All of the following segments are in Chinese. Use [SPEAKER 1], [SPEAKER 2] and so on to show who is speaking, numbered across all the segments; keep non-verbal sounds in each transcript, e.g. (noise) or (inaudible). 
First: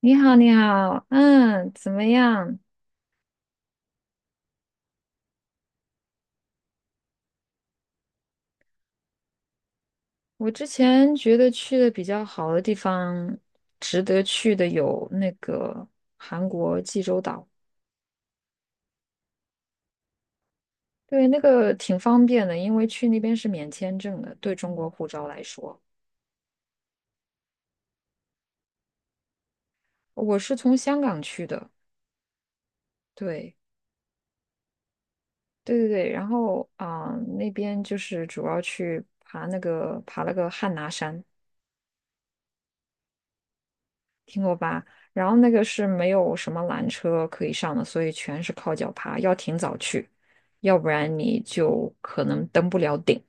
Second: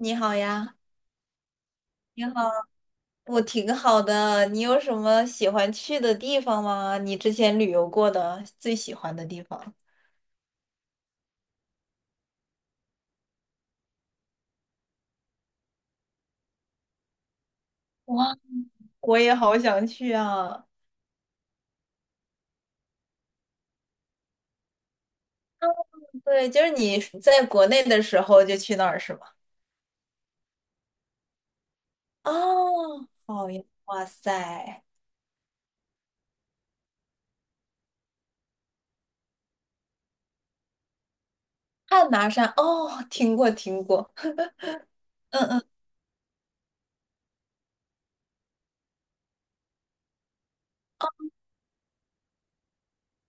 [SPEAKER 1] 你
[SPEAKER 2] 你
[SPEAKER 1] 好，
[SPEAKER 2] 好
[SPEAKER 1] 你
[SPEAKER 2] 呀，
[SPEAKER 1] 好，嗯，怎么
[SPEAKER 2] 你好，
[SPEAKER 1] 样？
[SPEAKER 2] 我挺好的。你有什么喜欢去的地方吗？你之前旅游过的最喜欢的地方？
[SPEAKER 1] 我之前觉得去的比较好的地方，值得去的有那个韩国济州岛，
[SPEAKER 2] 哇，我也好想去啊！
[SPEAKER 1] 对，那个挺方便的，因为去那边是免签证的，对中国护照来
[SPEAKER 2] 嗯
[SPEAKER 1] 说，
[SPEAKER 2] 对，就是你在国内的时候就去那儿是吗？
[SPEAKER 1] 我是从香港去的，
[SPEAKER 2] 哦，好
[SPEAKER 1] 对，
[SPEAKER 2] 呀，哇塞，
[SPEAKER 1] 对对对，然后那边就是主要去爬了个汉拿山，
[SPEAKER 2] 汉拿山哦，听过听过，
[SPEAKER 1] 听过吧？然后
[SPEAKER 2] 嗯
[SPEAKER 1] 那个
[SPEAKER 2] 嗯，
[SPEAKER 1] 是没有什么缆车可以上的，所以全是靠脚爬，要挺早去，要不然你就可能登不了顶。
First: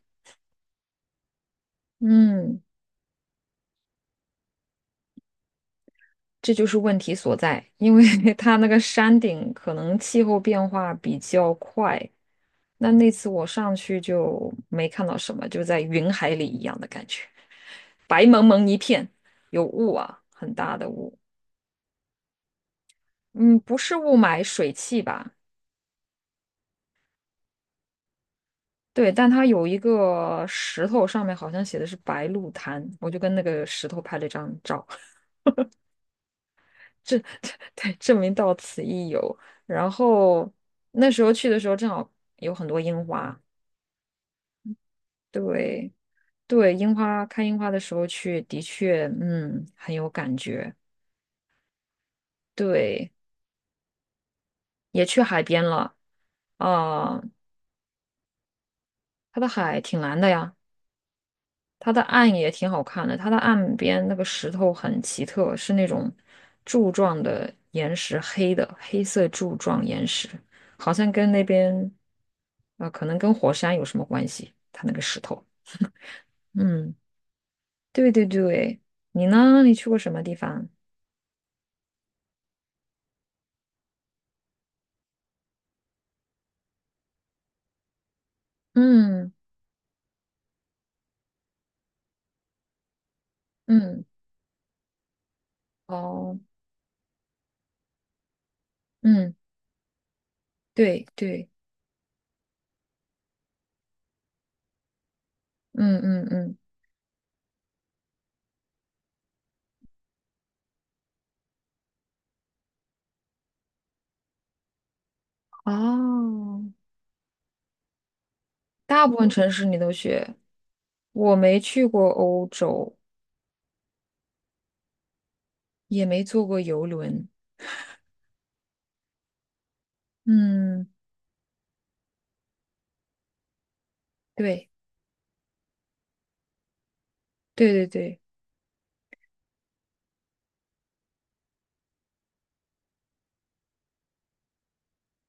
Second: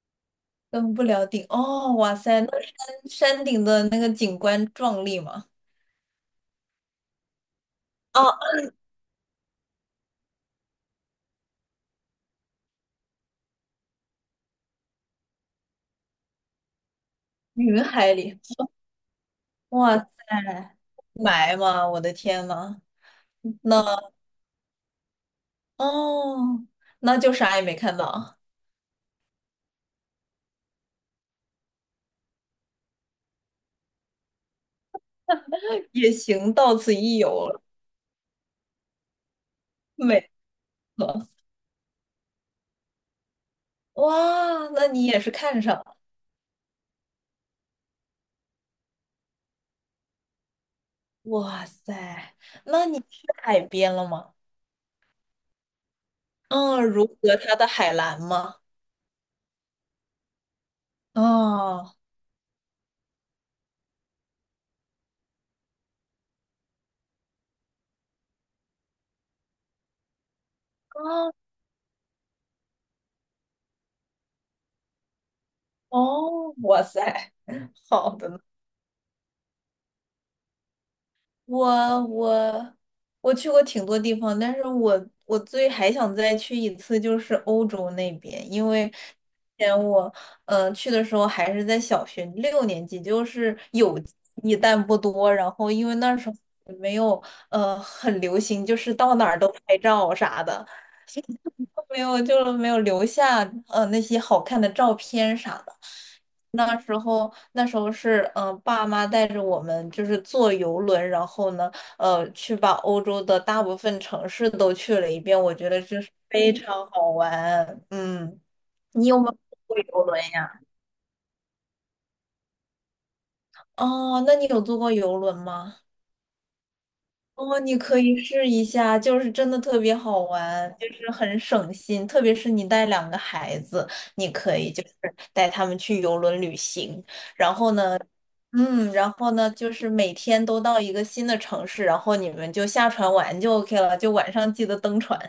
[SPEAKER 2] 登不了顶哦，哇塞，那
[SPEAKER 1] 嗯，
[SPEAKER 2] 山山顶的那个景观壮丽吗？
[SPEAKER 1] 这就是问题所在，因为
[SPEAKER 2] 哦，
[SPEAKER 1] (laughs) 它那个山顶可能气候变化比较快。那次我上去就没看到什么，就在云海里一样的感觉，
[SPEAKER 2] 云海
[SPEAKER 1] 白
[SPEAKER 2] 里，
[SPEAKER 1] 蒙蒙一片，有雾
[SPEAKER 2] 哇塞，
[SPEAKER 1] 啊，很大的雾。
[SPEAKER 2] 雾霾吗？我的天呐！
[SPEAKER 1] 嗯，不是
[SPEAKER 2] 那
[SPEAKER 1] 雾霾，水汽吧？
[SPEAKER 2] 哦，那就啥也没看到，
[SPEAKER 1] 对，但它有一个石头，上面好像写的是白鹿潭，我就跟那个石头拍了一张照，
[SPEAKER 2] 也行，到此
[SPEAKER 1] (laughs) 这
[SPEAKER 2] 一游
[SPEAKER 1] 这
[SPEAKER 2] 了，
[SPEAKER 1] 对，证明到此一游。然
[SPEAKER 2] 没
[SPEAKER 1] 后那时
[SPEAKER 2] 了
[SPEAKER 1] 候去的时候，正好有很多樱花，
[SPEAKER 2] 哇，那你也是看上
[SPEAKER 1] 对
[SPEAKER 2] 了，
[SPEAKER 1] 对，看樱花的时候去，的确，嗯，很有感觉。
[SPEAKER 2] 哇塞，那你
[SPEAKER 1] 对，
[SPEAKER 2] 去海边了吗？
[SPEAKER 1] 也去海边了，
[SPEAKER 2] 嗯，如
[SPEAKER 1] 啊、
[SPEAKER 2] 何它的海蓝吗？
[SPEAKER 1] 它的海挺蓝的呀。它
[SPEAKER 2] 哦，
[SPEAKER 1] 的岸也挺好看的，它的岸边那个石头很奇特，是那种柱状的岩石，黑的，黑色柱状岩石，好像跟
[SPEAKER 2] 哦，
[SPEAKER 1] 那边，可能跟火山有什么关系？它那个石头，
[SPEAKER 2] 哦，哇
[SPEAKER 1] 嗯，
[SPEAKER 2] 塞，
[SPEAKER 1] 对
[SPEAKER 2] 好
[SPEAKER 1] 对
[SPEAKER 2] 的呢。
[SPEAKER 1] 对，你呢？你去过什么地方？
[SPEAKER 2] 我我我去过挺多地方，但是我最还想再去一次就是欧洲那边，因为之
[SPEAKER 1] 嗯
[SPEAKER 2] 前我去的时候还是在小学六年级，就是有
[SPEAKER 1] 嗯，
[SPEAKER 2] 记忆但不多，然后因为那时候
[SPEAKER 1] 哦，
[SPEAKER 2] 也没有很流行，就是到哪
[SPEAKER 1] 嗯，
[SPEAKER 2] 儿都拍照啥的，
[SPEAKER 1] 对对，
[SPEAKER 2] (laughs) 没有就没有留下那些好看的照片啥的。
[SPEAKER 1] 嗯嗯嗯，
[SPEAKER 2] 那时候是，爸妈带着我们就是坐游轮，然后呢，去把欧洲的大部分城市都去了一遍，我觉得这是非
[SPEAKER 1] 哦，
[SPEAKER 2] 常好玩。嗯，
[SPEAKER 1] 大
[SPEAKER 2] 你
[SPEAKER 1] 部
[SPEAKER 2] 有没
[SPEAKER 1] 分
[SPEAKER 2] 有
[SPEAKER 1] 城市
[SPEAKER 2] 坐
[SPEAKER 1] 你
[SPEAKER 2] 过
[SPEAKER 1] 都
[SPEAKER 2] 游轮
[SPEAKER 1] 去，
[SPEAKER 2] 呀？
[SPEAKER 1] 我没去过欧洲，
[SPEAKER 2] 哦，那你有坐过游轮吗？
[SPEAKER 1] 也没坐过游轮。
[SPEAKER 2] 哦，你可以试一下，就是真的特别好玩，
[SPEAKER 1] 嗯，
[SPEAKER 2] 就是很省心，特别是你带两个孩子，你可
[SPEAKER 1] 对
[SPEAKER 2] 以就是带他们去游轮旅行，然
[SPEAKER 1] 对
[SPEAKER 2] 后
[SPEAKER 1] 对
[SPEAKER 2] 呢，
[SPEAKER 1] 对，
[SPEAKER 2] 嗯，然后呢，就是每天都到一个新的城市，然后你们就下船玩就 OK 了，就晚上记得登船。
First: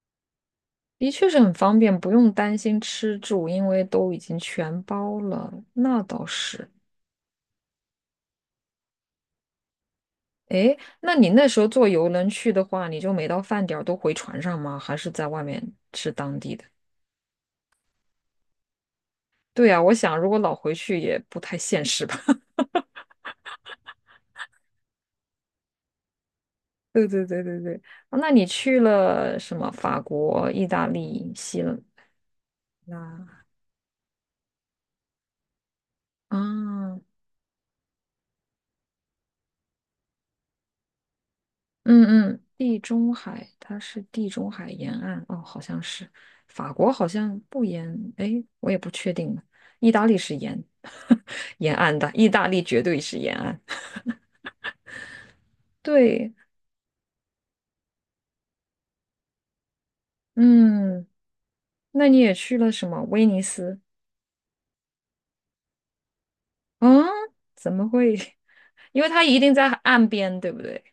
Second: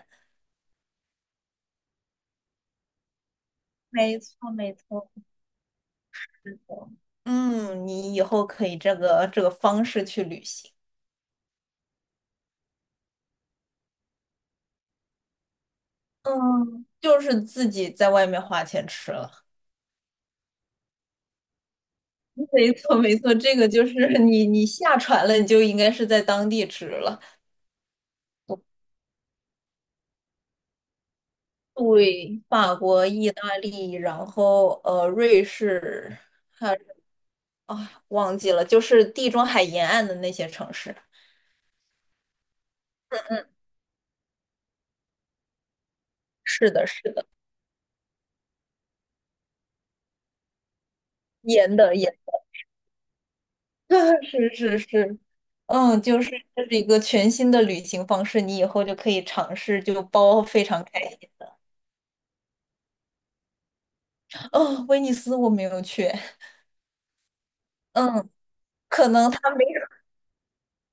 [SPEAKER 1] 的确是很方便，不用担心吃住，因为都已
[SPEAKER 2] 没
[SPEAKER 1] 经
[SPEAKER 2] 错，没
[SPEAKER 1] 全
[SPEAKER 2] 错，
[SPEAKER 1] 包了。那倒
[SPEAKER 2] 是
[SPEAKER 1] 是。
[SPEAKER 2] 的。你以后可以这个方式去旅行，
[SPEAKER 1] 诶，那你那时候坐游轮去的话，你就每到饭点儿都回船上吗？还是在外面吃当地的？
[SPEAKER 2] 嗯，就是自己在外面花钱吃了。
[SPEAKER 1] 对啊，我想如果老回去也不太现实吧。
[SPEAKER 2] 没错，没错，这个就是 (laughs) 你下船了，你就应该是在当地吃
[SPEAKER 1] (laughs) 对
[SPEAKER 2] 了。
[SPEAKER 1] 对对对对，啊那你去了什么？法国、意大利、希
[SPEAKER 2] 对，法国、意
[SPEAKER 1] 腊
[SPEAKER 2] 大利，然后瑞士
[SPEAKER 1] 啊？
[SPEAKER 2] 啊，忘记了，就是地中海沿岸的那些城市。
[SPEAKER 1] 嗯嗯，地中海，它是地中海沿岸哦，好像是
[SPEAKER 2] 是
[SPEAKER 1] 法
[SPEAKER 2] 的，
[SPEAKER 1] 国，
[SPEAKER 2] 是
[SPEAKER 1] 好
[SPEAKER 2] 的，
[SPEAKER 1] 像不沿，哎，我也不确定了。意大利是沿 (laughs) 沿
[SPEAKER 2] 沿的
[SPEAKER 1] 岸的，
[SPEAKER 2] 沿，
[SPEAKER 1] 意大利绝对是沿岸。
[SPEAKER 2] (laughs) 是是是，
[SPEAKER 1] (laughs)
[SPEAKER 2] 就是
[SPEAKER 1] 对，
[SPEAKER 2] 这是一个全新的旅行方式，你以后就可以尝试，就包非常开
[SPEAKER 1] 嗯，
[SPEAKER 2] 心。
[SPEAKER 1] 那你也去了什么？威尼斯？
[SPEAKER 2] 哦，威尼斯我没有去，
[SPEAKER 1] 嗯，怎么会？
[SPEAKER 2] 嗯，
[SPEAKER 1] (laughs) 因
[SPEAKER 2] 可
[SPEAKER 1] 为它
[SPEAKER 2] 能
[SPEAKER 1] 一
[SPEAKER 2] 他
[SPEAKER 1] 定
[SPEAKER 2] 没
[SPEAKER 1] 在
[SPEAKER 2] 有
[SPEAKER 1] 岸边，对不对？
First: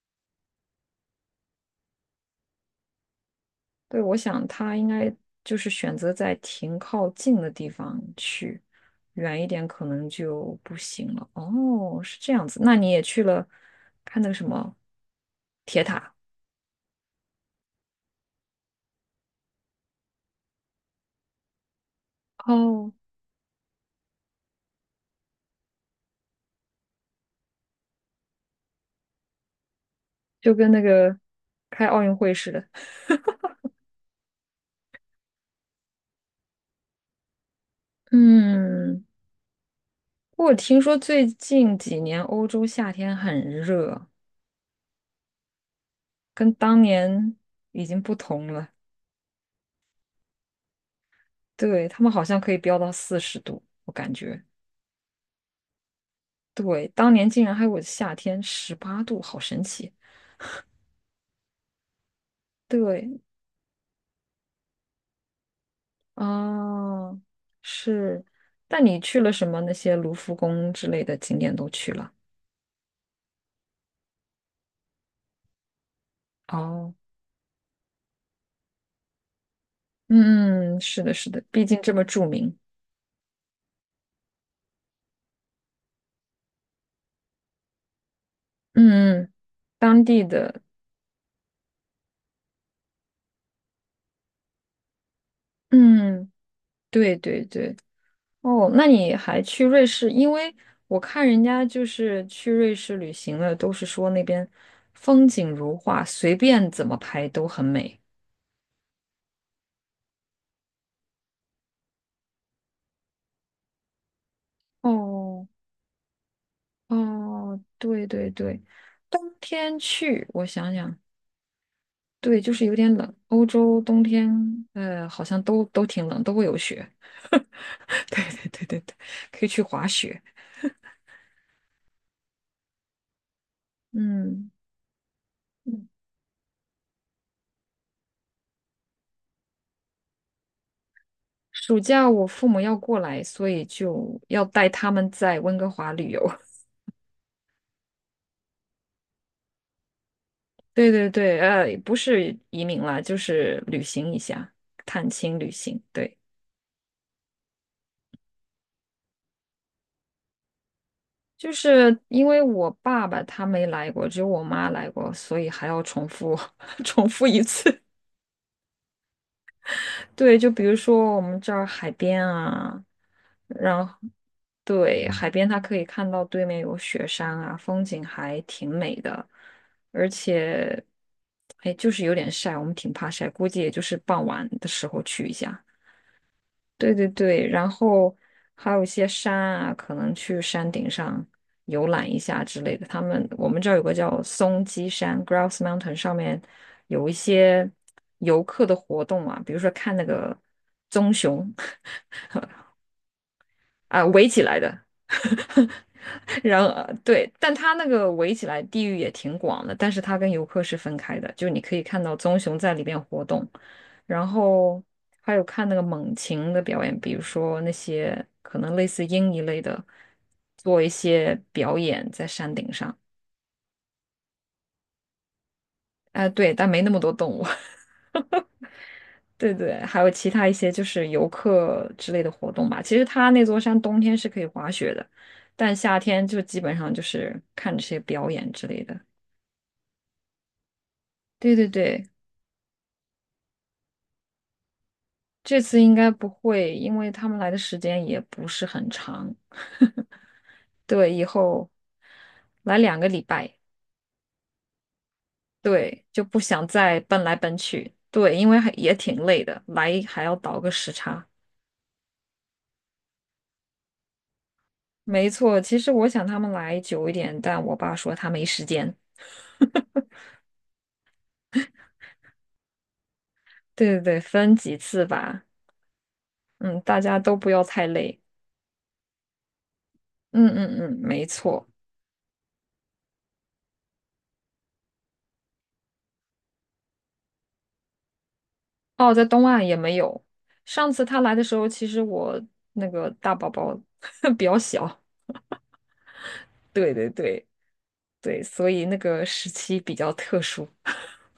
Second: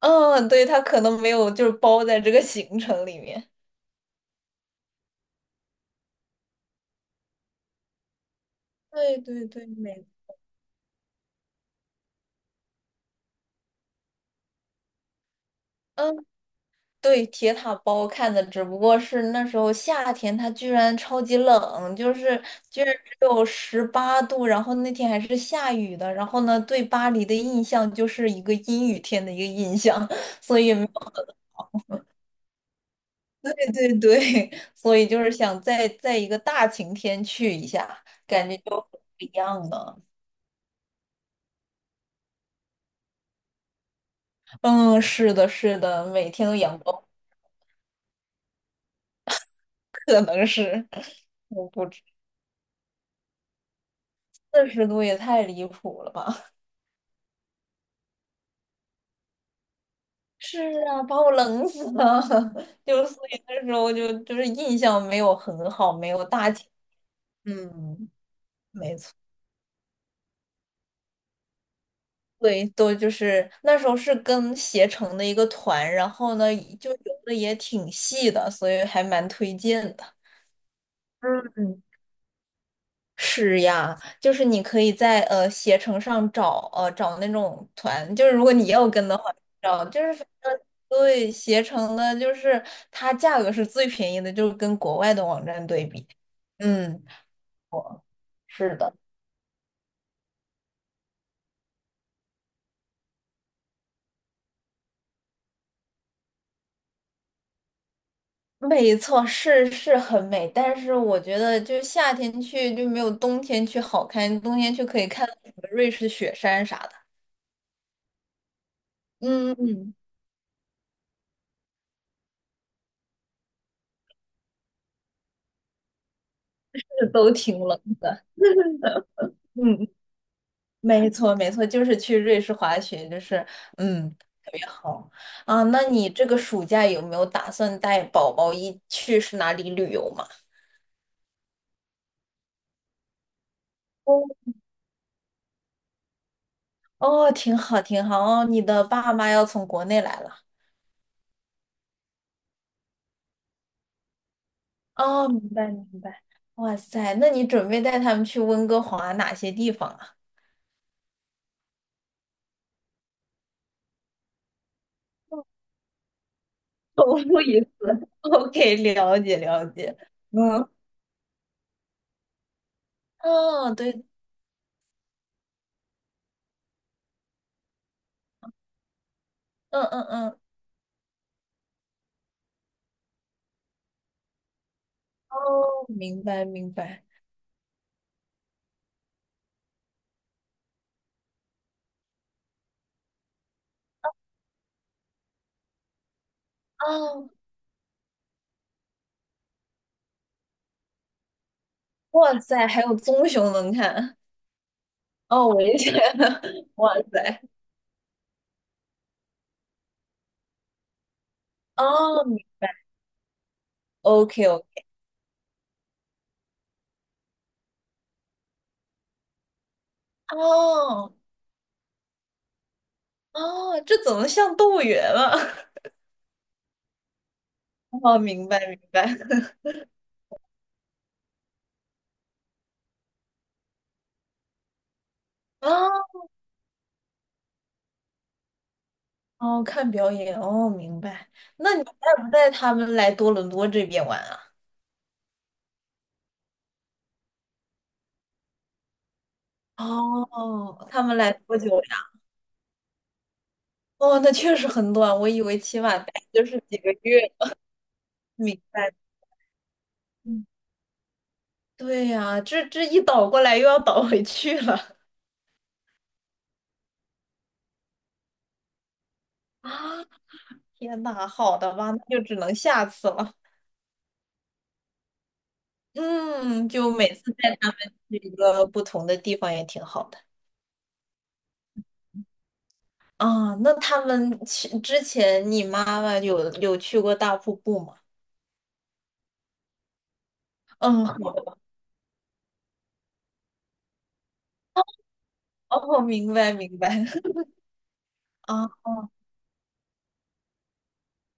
[SPEAKER 2] 嗯，对，他可能没有，就是包在这个行程里面。
[SPEAKER 1] 对，我想他应该就是选择在停靠近的地方去，
[SPEAKER 2] 对
[SPEAKER 1] 远
[SPEAKER 2] 对
[SPEAKER 1] 一点
[SPEAKER 2] 对，
[SPEAKER 1] 可
[SPEAKER 2] 美，
[SPEAKER 1] 能就不行了。哦，是这样子。那你也去了看那个什么铁塔？
[SPEAKER 2] 嗯，对，铁塔包看的，只不过是那时候夏天，它居然超级冷，就是居
[SPEAKER 1] 哦，
[SPEAKER 2] 然只有18度，然后那天还是下雨的，然后呢，对巴黎的印象就是一个阴雨天的一个印象，(laughs)
[SPEAKER 1] 就
[SPEAKER 2] 所以
[SPEAKER 1] 跟
[SPEAKER 2] 也
[SPEAKER 1] 那
[SPEAKER 2] 没有
[SPEAKER 1] 个开奥运会似的。(laughs)
[SPEAKER 2] 对对对，(laughs) 所以就是想再在一个大晴天去一下，感觉就不
[SPEAKER 1] 嗯，
[SPEAKER 2] 一样了。
[SPEAKER 1] 我听说最近几年欧洲夏天很热，
[SPEAKER 2] 嗯，是的，是的，每天
[SPEAKER 1] 跟
[SPEAKER 2] 都阳
[SPEAKER 1] 当
[SPEAKER 2] 光，
[SPEAKER 1] 年已经不同了。
[SPEAKER 2] 可能是，(laughs) 我
[SPEAKER 1] 对，
[SPEAKER 2] 不知，
[SPEAKER 1] 他们好像可以飙到40度，我感觉。
[SPEAKER 2] 40度也太离谱了吧。
[SPEAKER 1] 对，当年竟然还有夏天18度，好神奇。
[SPEAKER 2] 是啊，把我冷死了。(laughs) 就
[SPEAKER 1] 对，
[SPEAKER 2] 所以那时候就是印象没有很好，没有大起。
[SPEAKER 1] 啊，
[SPEAKER 2] 嗯，
[SPEAKER 1] 是。但
[SPEAKER 2] 没
[SPEAKER 1] 你
[SPEAKER 2] 错。
[SPEAKER 1] 去了什么那些卢浮宫之类的景点都去了？
[SPEAKER 2] 对，都就是那时候是跟携程的一个团，然后呢就
[SPEAKER 1] 哦，
[SPEAKER 2] 游的也挺细的，所以还蛮推荐的。
[SPEAKER 1] 嗯，是的，是的，毕竟
[SPEAKER 2] 嗯，
[SPEAKER 1] 这么著名。
[SPEAKER 2] 是呀，就是你可以在携程上找那种团，就是如果你要跟的话，
[SPEAKER 1] 嗯，
[SPEAKER 2] 找就
[SPEAKER 1] 当
[SPEAKER 2] 是
[SPEAKER 1] 地
[SPEAKER 2] 反
[SPEAKER 1] 的，
[SPEAKER 2] 正对携程的，就是它价格是最便宜的，就是跟国外的网站对比。
[SPEAKER 1] 嗯，
[SPEAKER 2] 嗯，
[SPEAKER 1] 对对对。哦，
[SPEAKER 2] 是
[SPEAKER 1] 那
[SPEAKER 2] 的，
[SPEAKER 1] 你还去瑞士？因为我看人家就是去瑞士旅行的，都是说那边风景如画，随便怎么拍都很美。
[SPEAKER 2] 没错，是很美，但是我觉得就夏天去就没有冬天去好看，冬天去可以看到
[SPEAKER 1] 哦，
[SPEAKER 2] 什么瑞士雪山啥的。
[SPEAKER 1] 哦，对对对，冬
[SPEAKER 2] 嗯
[SPEAKER 1] 天
[SPEAKER 2] 嗯，
[SPEAKER 1] 去，我想想，对，就是有点冷。欧洲冬天，好像都挺冷，都会有雪。
[SPEAKER 2] 是都挺冷
[SPEAKER 1] (laughs)
[SPEAKER 2] 的。
[SPEAKER 1] 对对对对对，可以去滑
[SPEAKER 2] 嗯，
[SPEAKER 1] 雪。
[SPEAKER 2] 没错没错，就是去瑞士滑雪，就是嗯。
[SPEAKER 1] 嗯
[SPEAKER 2] 好啊，那
[SPEAKER 1] 嗯，
[SPEAKER 2] 你这个暑假有没有打算带宝宝一去是哪里旅游嘛？
[SPEAKER 1] 暑假我父母要过来，所以就
[SPEAKER 2] 哦，
[SPEAKER 1] 要带他们在温哥华旅游。(laughs)
[SPEAKER 2] 哦，挺好，挺好。哦，你的爸妈要从国内来了。
[SPEAKER 1] 对对对，不是移民了，就是旅行一下，探
[SPEAKER 2] 哦，
[SPEAKER 1] 亲
[SPEAKER 2] 明
[SPEAKER 1] 旅
[SPEAKER 2] 白，
[SPEAKER 1] 行。
[SPEAKER 2] 明
[SPEAKER 1] 对。
[SPEAKER 2] 白。哇塞，那你准备带他们去温哥华哪些地方啊？
[SPEAKER 1] 就是因为我爸爸他没来过，只有我妈来过，所以还要重复 (laughs) 重
[SPEAKER 2] 重
[SPEAKER 1] 复一
[SPEAKER 2] 复一次。
[SPEAKER 1] 次。
[SPEAKER 2] (laughs) OK，了解，了解。
[SPEAKER 1] (laughs) 对，就比
[SPEAKER 2] 嗯，
[SPEAKER 1] 如说我们这儿海边啊，
[SPEAKER 2] 哦，
[SPEAKER 1] 然后
[SPEAKER 2] 对，
[SPEAKER 1] 对，海边，它可以看到对面有雪山啊，风景还挺美的，
[SPEAKER 2] 嗯嗯
[SPEAKER 1] 而
[SPEAKER 2] 嗯，
[SPEAKER 1] 且哎，就是有点晒，我们挺怕晒，估计也就是傍晚的时候去一
[SPEAKER 2] 哦，
[SPEAKER 1] 下。
[SPEAKER 2] 明白，明
[SPEAKER 1] 对
[SPEAKER 2] 白。
[SPEAKER 1] 对对，然后还有一些山啊，可能去山顶上游览一下之类的。我们这儿有个叫松鸡山 （Grouse Mountain），上面有一
[SPEAKER 2] 哦，
[SPEAKER 1] 些游客的活动嘛，比如说看那个棕熊
[SPEAKER 2] 哇塞，还有棕熊能
[SPEAKER 1] (laughs) 啊，
[SPEAKER 2] 看。
[SPEAKER 1] 围起来的，
[SPEAKER 2] 哦，我也觉得，
[SPEAKER 1] 然
[SPEAKER 2] (laughs)
[SPEAKER 1] 后
[SPEAKER 2] 哇
[SPEAKER 1] 对，
[SPEAKER 2] 塞。
[SPEAKER 1] 但它那个围起来地域也挺广的，但是它跟游客是分开的，就你可以看到
[SPEAKER 2] 哦，
[SPEAKER 1] 棕熊在里边活动，然
[SPEAKER 2] OK
[SPEAKER 1] 后
[SPEAKER 2] OK，
[SPEAKER 1] 还有看那个猛禽的表演，比如说那些可能类似鹰一类的，做一
[SPEAKER 2] 哦
[SPEAKER 1] 些表演在山顶上。
[SPEAKER 2] 哦，这怎么像动物园了？(laughs)
[SPEAKER 1] 哎，对，但没那么多动物。
[SPEAKER 2] 哦，明白明白。
[SPEAKER 1] (laughs) 对
[SPEAKER 2] (laughs)
[SPEAKER 1] 对，还有其他一些就是游客之类的活动吧。其实它那座山冬天是可以滑雪的，
[SPEAKER 2] 啊
[SPEAKER 1] 但夏天就基本上就是看这些表演之类的。
[SPEAKER 2] 哦，看表演哦，明白。
[SPEAKER 1] 对对
[SPEAKER 2] 那你带
[SPEAKER 1] 对，
[SPEAKER 2] 不带他们来多伦多这边玩啊？
[SPEAKER 1] 这次应该不会，因为他们来的时间也不是很长。
[SPEAKER 2] 哦，他
[SPEAKER 1] 对，
[SPEAKER 2] 们
[SPEAKER 1] 以
[SPEAKER 2] 来多久
[SPEAKER 1] 后
[SPEAKER 2] 呀？
[SPEAKER 1] 来2个礼拜，
[SPEAKER 2] 哦，那确实很短，我以为起码
[SPEAKER 1] 对，
[SPEAKER 2] 待
[SPEAKER 1] 就不
[SPEAKER 2] 就是
[SPEAKER 1] 想
[SPEAKER 2] 几个
[SPEAKER 1] 再
[SPEAKER 2] 月。
[SPEAKER 1] 奔来奔去。对，因为
[SPEAKER 2] 明
[SPEAKER 1] 还
[SPEAKER 2] 白。
[SPEAKER 1] 也挺累的，来还要
[SPEAKER 2] 嗯
[SPEAKER 1] 倒个时差。
[SPEAKER 2] 对呀，这一倒过来又要倒回去了。
[SPEAKER 1] 没错，其实我想他们来久一点，但我爸说他没时间。
[SPEAKER 2] (laughs) 啊，天呐，好的吧，那就只能下次了。
[SPEAKER 1] 对对对，分几次吧。
[SPEAKER 2] 嗯，
[SPEAKER 1] 嗯，
[SPEAKER 2] 就
[SPEAKER 1] 大
[SPEAKER 2] 每
[SPEAKER 1] 家
[SPEAKER 2] 次
[SPEAKER 1] 都不
[SPEAKER 2] 带
[SPEAKER 1] 要
[SPEAKER 2] 他们
[SPEAKER 1] 太
[SPEAKER 2] 去
[SPEAKER 1] 累。
[SPEAKER 2] 一个不同的地方也挺好的。
[SPEAKER 1] 嗯嗯嗯，没错。
[SPEAKER 2] 啊，那他们去之前，你妈妈有去过大瀑布吗？
[SPEAKER 1] 哦，在东岸也没有。上次
[SPEAKER 2] 嗯，好
[SPEAKER 1] 他来的时
[SPEAKER 2] 的，
[SPEAKER 1] 候，其实我那个大宝宝 (laughs) 比较小。
[SPEAKER 2] 哦，明白明
[SPEAKER 1] 对
[SPEAKER 2] 白，
[SPEAKER 1] 对
[SPEAKER 2] (laughs)
[SPEAKER 1] 对。对，所
[SPEAKER 2] 啊，
[SPEAKER 1] 以那个时期比较特殊。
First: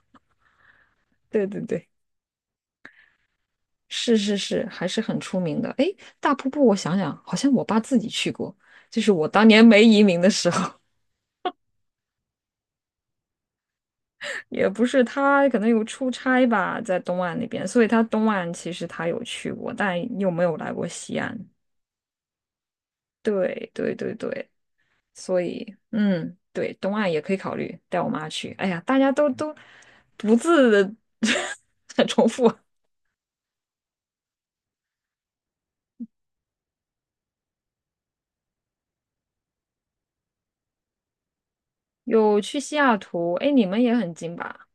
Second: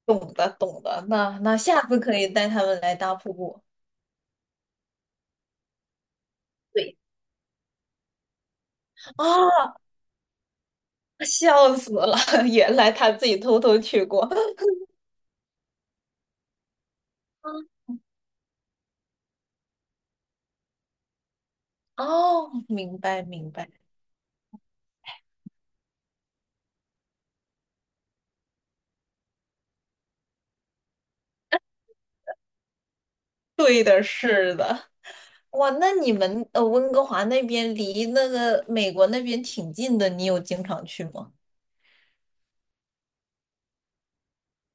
[SPEAKER 2] 懂的懂的，那
[SPEAKER 1] 对
[SPEAKER 2] 那
[SPEAKER 1] 对
[SPEAKER 2] 下
[SPEAKER 1] 对，
[SPEAKER 2] 次可以带他们来大瀑布。
[SPEAKER 1] 是是是，还是很出名的。哎，大瀑布，我
[SPEAKER 2] 对，
[SPEAKER 1] 想想，好像我爸自己去过，就是我当年
[SPEAKER 2] 啊，
[SPEAKER 1] 没移民的时候，
[SPEAKER 2] 笑死了，(laughs) 原来他自己偷偷去过。
[SPEAKER 1] (laughs) 也不是，他可能有出差吧，在东岸那边，
[SPEAKER 2] 啊
[SPEAKER 1] 所以他东岸其实他有去过，但又没有来过西岸。
[SPEAKER 2] 哦，明白明
[SPEAKER 1] 对
[SPEAKER 2] 白，
[SPEAKER 1] 对对对，所以嗯，对，东岸也可以考虑带我妈去。哎呀，大家都不自 (laughs) 很重复啊。
[SPEAKER 2] 对的。哇，那你们温哥华那边离那个美国那边挺近的，你有经常去吗？
[SPEAKER 1] 有去西雅图，哎，你们也很近吧？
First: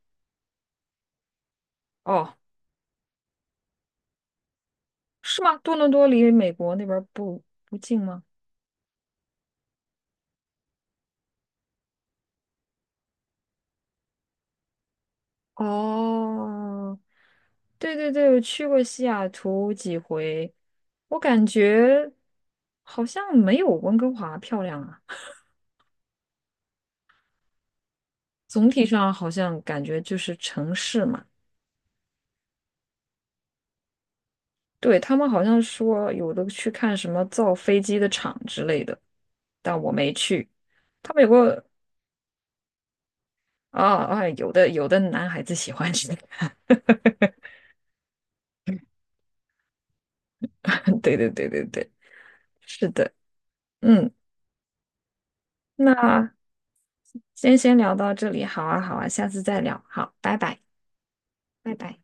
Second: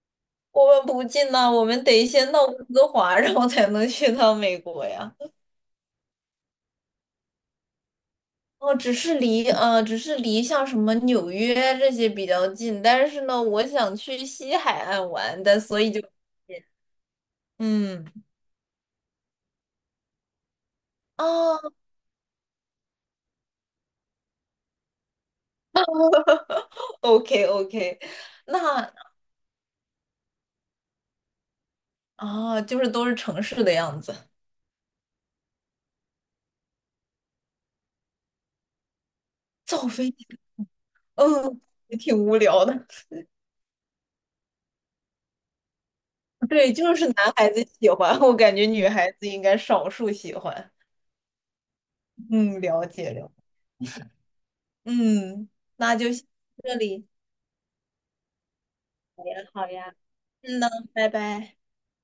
[SPEAKER 2] 我们不近呐，我们得先
[SPEAKER 1] 哦，
[SPEAKER 2] 到温哥华，然后才能去趟美国呀。
[SPEAKER 1] 是吗？多伦多离美国那边儿不近吗？
[SPEAKER 2] 哦，只是离像什么纽约这些比较近，但是呢，我想去西海岸玩但所以就
[SPEAKER 1] 哦，对对
[SPEAKER 2] 嗯
[SPEAKER 1] 对，我去过西雅图几回，我感
[SPEAKER 2] 啊
[SPEAKER 1] 觉好像没有温哥华漂亮啊。
[SPEAKER 2] o k OK，
[SPEAKER 1] 总体
[SPEAKER 2] 那
[SPEAKER 1] 上好像感觉就是城市嘛。
[SPEAKER 2] 啊，就是都是城市的样子，
[SPEAKER 1] 对，他们好像说有的去看什么造飞机的厂之类的，但
[SPEAKER 2] 造
[SPEAKER 1] 我
[SPEAKER 2] 飞
[SPEAKER 1] 没
[SPEAKER 2] 机，
[SPEAKER 1] 去。他们有
[SPEAKER 2] 嗯，
[SPEAKER 1] 个
[SPEAKER 2] 也挺无聊的。
[SPEAKER 1] 啊啊，有的男孩子喜欢去，
[SPEAKER 2] 对，就是男孩子喜欢，我感觉女孩子应该少数喜欢。
[SPEAKER 1] (laughs) 对对对对对，
[SPEAKER 2] 嗯，了
[SPEAKER 1] 是
[SPEAKER 2] 解
[SPEAKER 1] 的，
[SPEAKER 2] 了，
[SPEAKER 1] 嗯。
[SPEAKER 2] 嗯，
[SPEAKER 1] 那
[SPEAKER 2] 那就先到这里。
[SPEAKER 1] 先聊到这里，好啊，好啊，下次再
[SPEAKER 2] 好
[SPEAKER 1] 聊，
[SPEAKER 2] 呀，
[SPEAKER 1] 好，拜拜，
[SPEAKER 2] 嗯呢，拜拜。
[SPEAKER 1] 拜拜。